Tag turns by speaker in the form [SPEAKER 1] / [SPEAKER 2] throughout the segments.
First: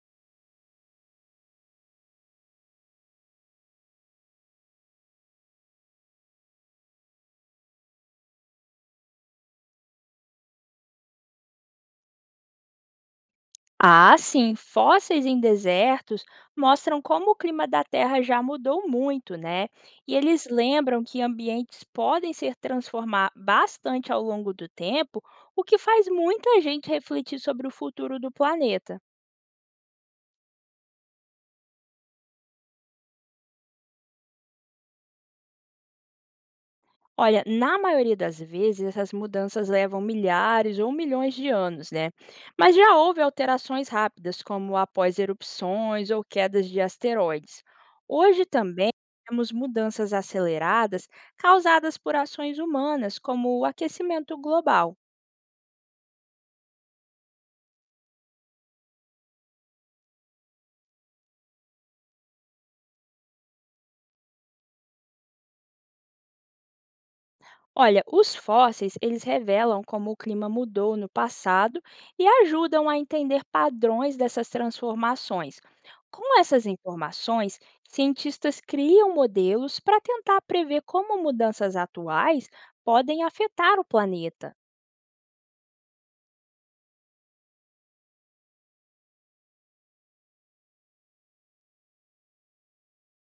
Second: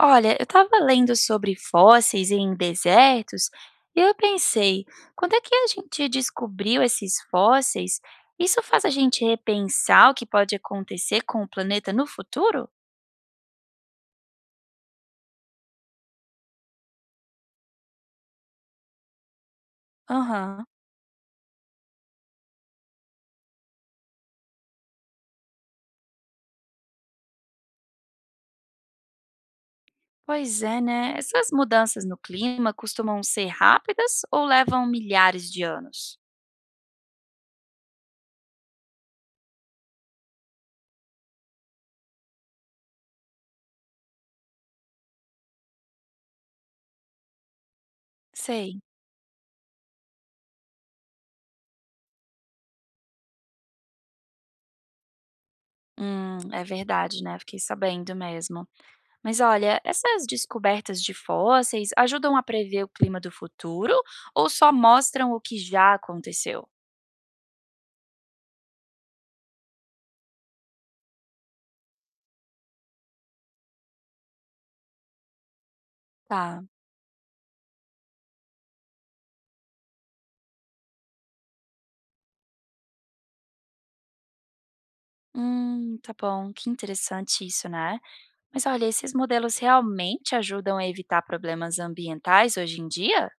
[SPEAKER 1] Olha, eu estava lendo sobre fósseis em desertos e eu pensei, quando é que a gente descobriu esses fósseis? Isso faz a gente repensar o que pode acontecer com o planeta no futuro?
[SPEAKER 2] Ah, sim, fósseis em desertos mostram como o clima da Terra já mudou muito, né? E eles
[SPEAKER 1] Aham.
[SPEAKER 2] lembram que ambientes podem se transformar bastante ao longo do tempo, o que faz muita gente refletir sobre o futuro do planeta.
[SPEAKER 1] Pois é, né? Essas mudanças no clima costumam ser rápidas ou levam milhares de anos?
[SPEAKER 2] Olha, na maioria das vezes, essas mudanças levam milhares ou milhões de anos, né? Mas já houve alterações rápidas, como após erupções ou quedas de asteroides. Hoje
[SPEAKER 1] Sei.
[SPEAKER 2] também temos mudanças aceleradas causadas por ações humanas, como o aquecimento global.
[SPEAKER 1] É verdade, né? Fiquei sabendo mesmo. Mas olha, essas descobertas de fósseis ajudam a prever o clima do futuro ou só mostram o que já aconteceu?
[SPEAKER 2] Olha, os fósseis, eles revelam como o clima mudou no passado e ajudam a entender padrões dessas transformações. Com
[SPEAKER 1] Tá.
[SPEAKER 2] essas informações, cientistas criam modelos para tentar prever como mudanças atuais podem afetar o planeta.
[SPEAKER 1] Tá bom, que interessante isso, né? Mas olha, esses modelos realmente ajudam a evitar problemas ambientais hoje em dia?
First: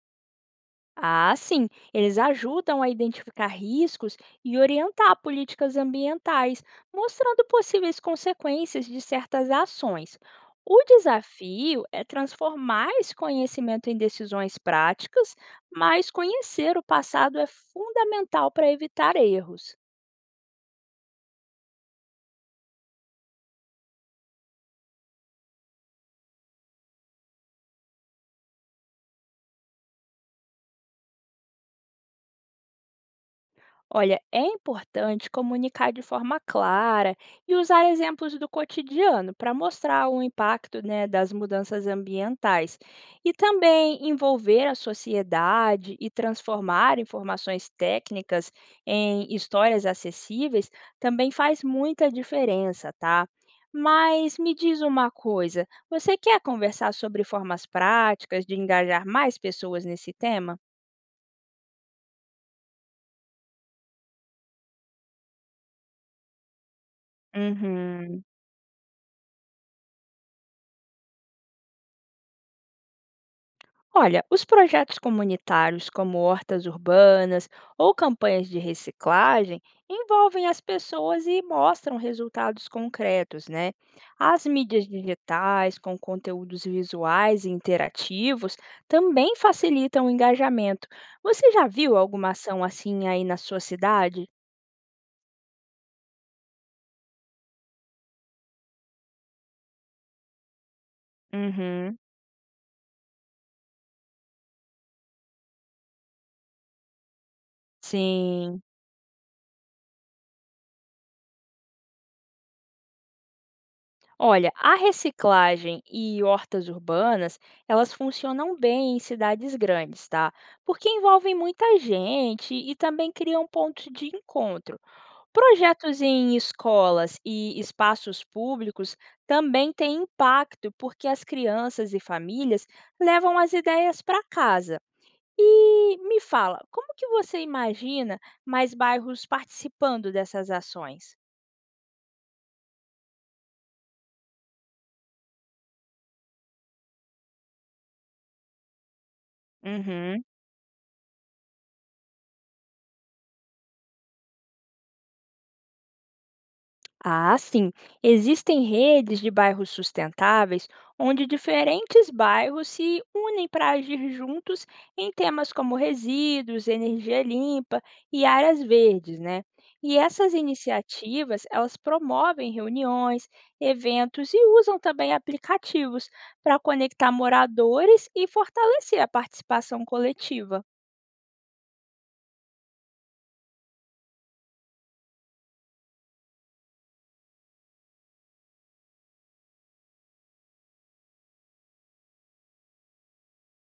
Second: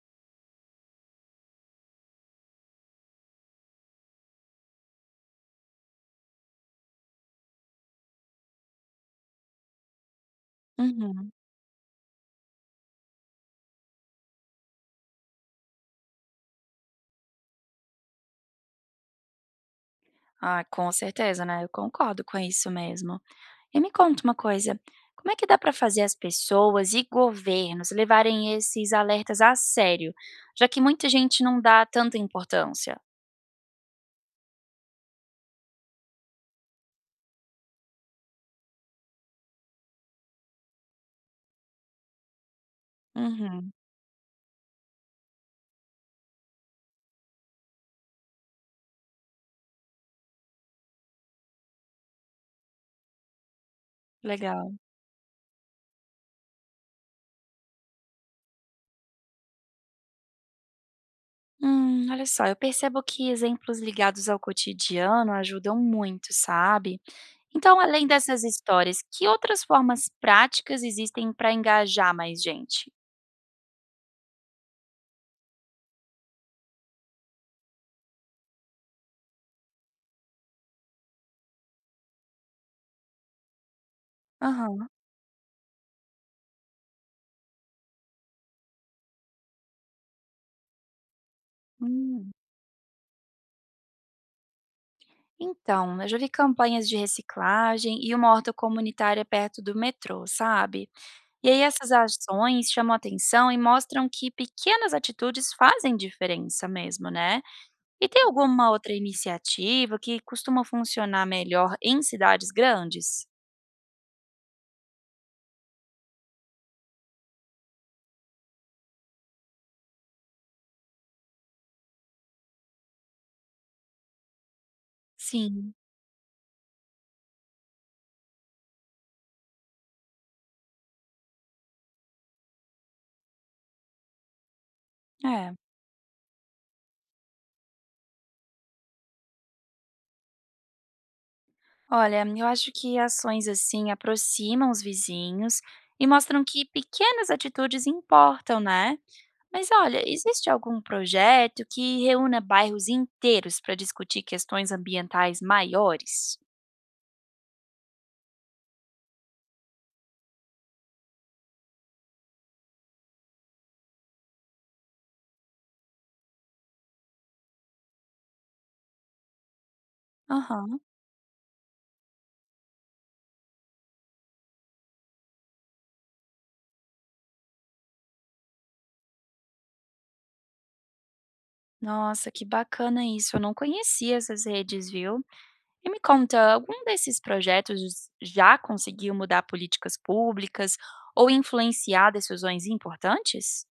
[SPEAKER 2] Ah, sim, eles ajudam a identificar riscos e orientar políticas ambientais, mostrando possíveis consequências de certas ações. O
[SPEAKER 1] Uhum.
[SPEAKER 2] desafio é transformar esse conhecimento em decisões práticas, mas conhecer o passado é fundamental para evitar erros.
[SPEAKER 1] Ah, com certeza, né? Eu concordo com isso mesmo. E me conta uma coisa, como é que dá para fazer as pessoas e governos levarem esses alertas a sério, já que muita gente não dá tanta importância?
[SPEAKER 2] Olha, é importante comunicar de forma clara e usar exemplos do cotidiano para mostrar o impacto, né, das mudanças ambientais. E
[SPEAKER 1] Uhum,
[SPEAKER 2] também envolver a sociedade e transformar informações técnicas em histórias acessíveis também faz muita diferença, tá? Mas me
[SPEAKER 1] legal.
[SPEAKER 2] diz uma coisa, você quer conversar sobre formas práticas de engajar mais pessoas nesse tema?
[SPEAKER 1] Olha só, eu percebo que exemplos ligados ao cotidiano ajudam muito, sabe? Então, além
[SPEAKER 2] Uhum.
[SPEAKER 1] dessas histórias, que outras formas práticas existem para engajar mais gente?
[SPEAKER 2] Olha, os projetos comunitários, como hortas urbanas ou campanhas de reciclagem, envolvem as pessoas e mostram resultados concretos, né? As mídias
[SPEAKER 1] Aham.
[SPEAKER 2] digitais, com conteúdos visuais e interativos, também facilitam o engajamento. Você já viu alguma
[SPEAKER 1] Hum.
[SPEAKER 2] ação assim aí na sua cidade?
[SPEAKER 1] Então, eu já vi campanhas de reciclagem e uma horta comunitária perto do metrô, sabe? E aí essas
[SPEAKER 2] Uhum.
[SPEAKER 1] ações chamam atenção e mostram que pequenas atitudes fazem diferença mesmo, né? E tem
[SPEAKER 2] Sim.
[SPEAKER 1] alguma outra iniciativa que costuma funcionar melhor em cidades grandes?
[SPEAKER 2] Olha, a reciclagem e hortas urbanas, elas funcionam bem em cidades grandes, tá? Porque envolvem muita gente e também criam pontos de encontro.
[SPEAKER 1] Sim.
[SPEAKER 2] Projetos em escolas e espaços públicos também têm impacto, porque as crianças e famílias levam as ideias para casa.
[SPEAKER 1] É.
[SPEAKER 2] E me fala, como que você imagina mais bairros participando dessas ações?
[SPEAKER 1] Olha, eu acho que ações assim aproximam os vizinhos e mostram que pequenas atitudes importam, né? Mas olha,
[SPEAKER 2] Uhum.
[SPEAKER 1] existe algum projeto que reúna bairros inteiros para discutir questões ambientais maiores?
[SPEAKER 2] Ah, sim. Existem redes de bairros sustentáveis onde diferentes bairros se unem para agir juntos em temas como resíduos, energia limpa e áreas verdes, né? E essas
[SPEAKER 1] Aham.
[SPEAKER 2] iniciativas, elas promovem reuniões, eventos e usam também aplicativos para conectar moradores e fortalecer a participação coletiva.
[SPEAKER 1] Nossa, que bacana isso. Eu não conhecia essas redes, viu? E me conta, algum desses projetos já conseguiu mudar políticas públicas ou influenciar decisões importantes?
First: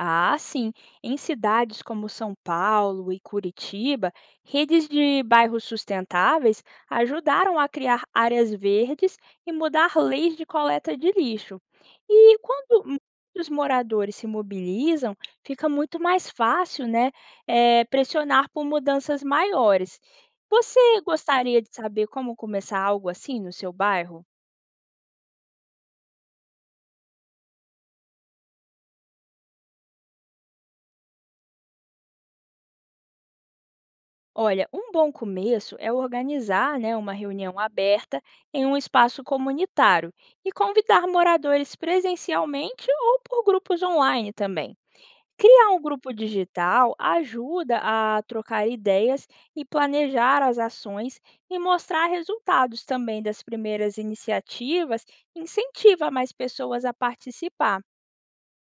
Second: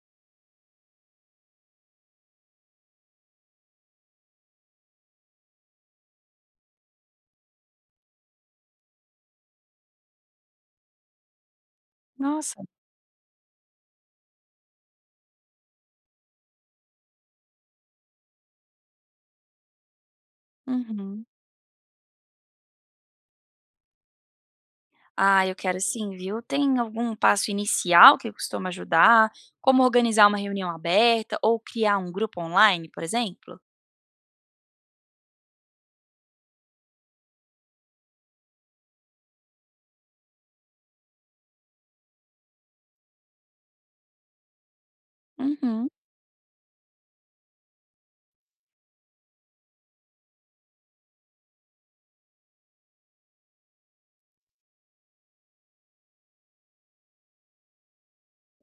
[SPEAKER 2] Ah, sim. Em cidades como São Paulo e Curitiba, redes de bairros sustentáveis ajudaram a criar áreas verdes e mudar leis de coleta de lixo. E
[SPEAKER 1] Nossa.
[SPEAKER 2] quando muitos moradores se mobilizam, fica muito mais fácil, né, pressionar por mudanças maiores. Você
[SPEAKER 1] Uhum.
[SPEAKER 2] gostaria de saber como começar algo assim no seu bairro?
[SPEAKER 1] Ah, eu quero sim, viu? Tem algum passo inicial que costuma ajudar? Como organizar uma reunião aberta ou criar um grupo online, por exemplo?
[SPEAKER 2] Olha, um bom começo é organizar, né, uma reunião aberta em um espaço comunitário e convidar moradores presencialmente ou por grupos online também. Criar um
[SPEAKER 1] Uhum.
[SPEAKER 2] grupo digital ajuda a trocar ideias e planejar as ações e mostrar resultados também das primeiras iniciativas, incentiva mais pessoas a participar.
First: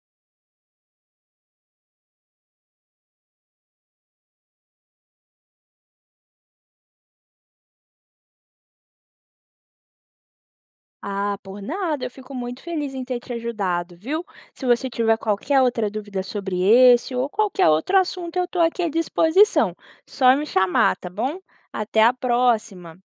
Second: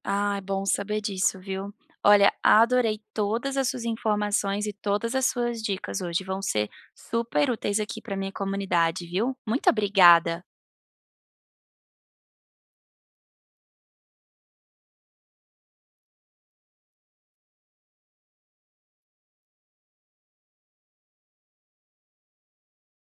[SPEAKER 1] Ah, é bom saber disso, viu? Olha, adorei todas as suas informações e todas as suas dicas hoje. Vão ser super úteis aqui para minha comunidade, viu? Muito obrigada.
[SPEAKER 2] Ah, por nada, eu fico muito feliz em ter te ajudado, viu? Se você tiver qualquer outra dúvida sobre esse ou qualquer outro assunto, eu estou aqui à disposição. Só me chamar, tá bom? Até a próxima!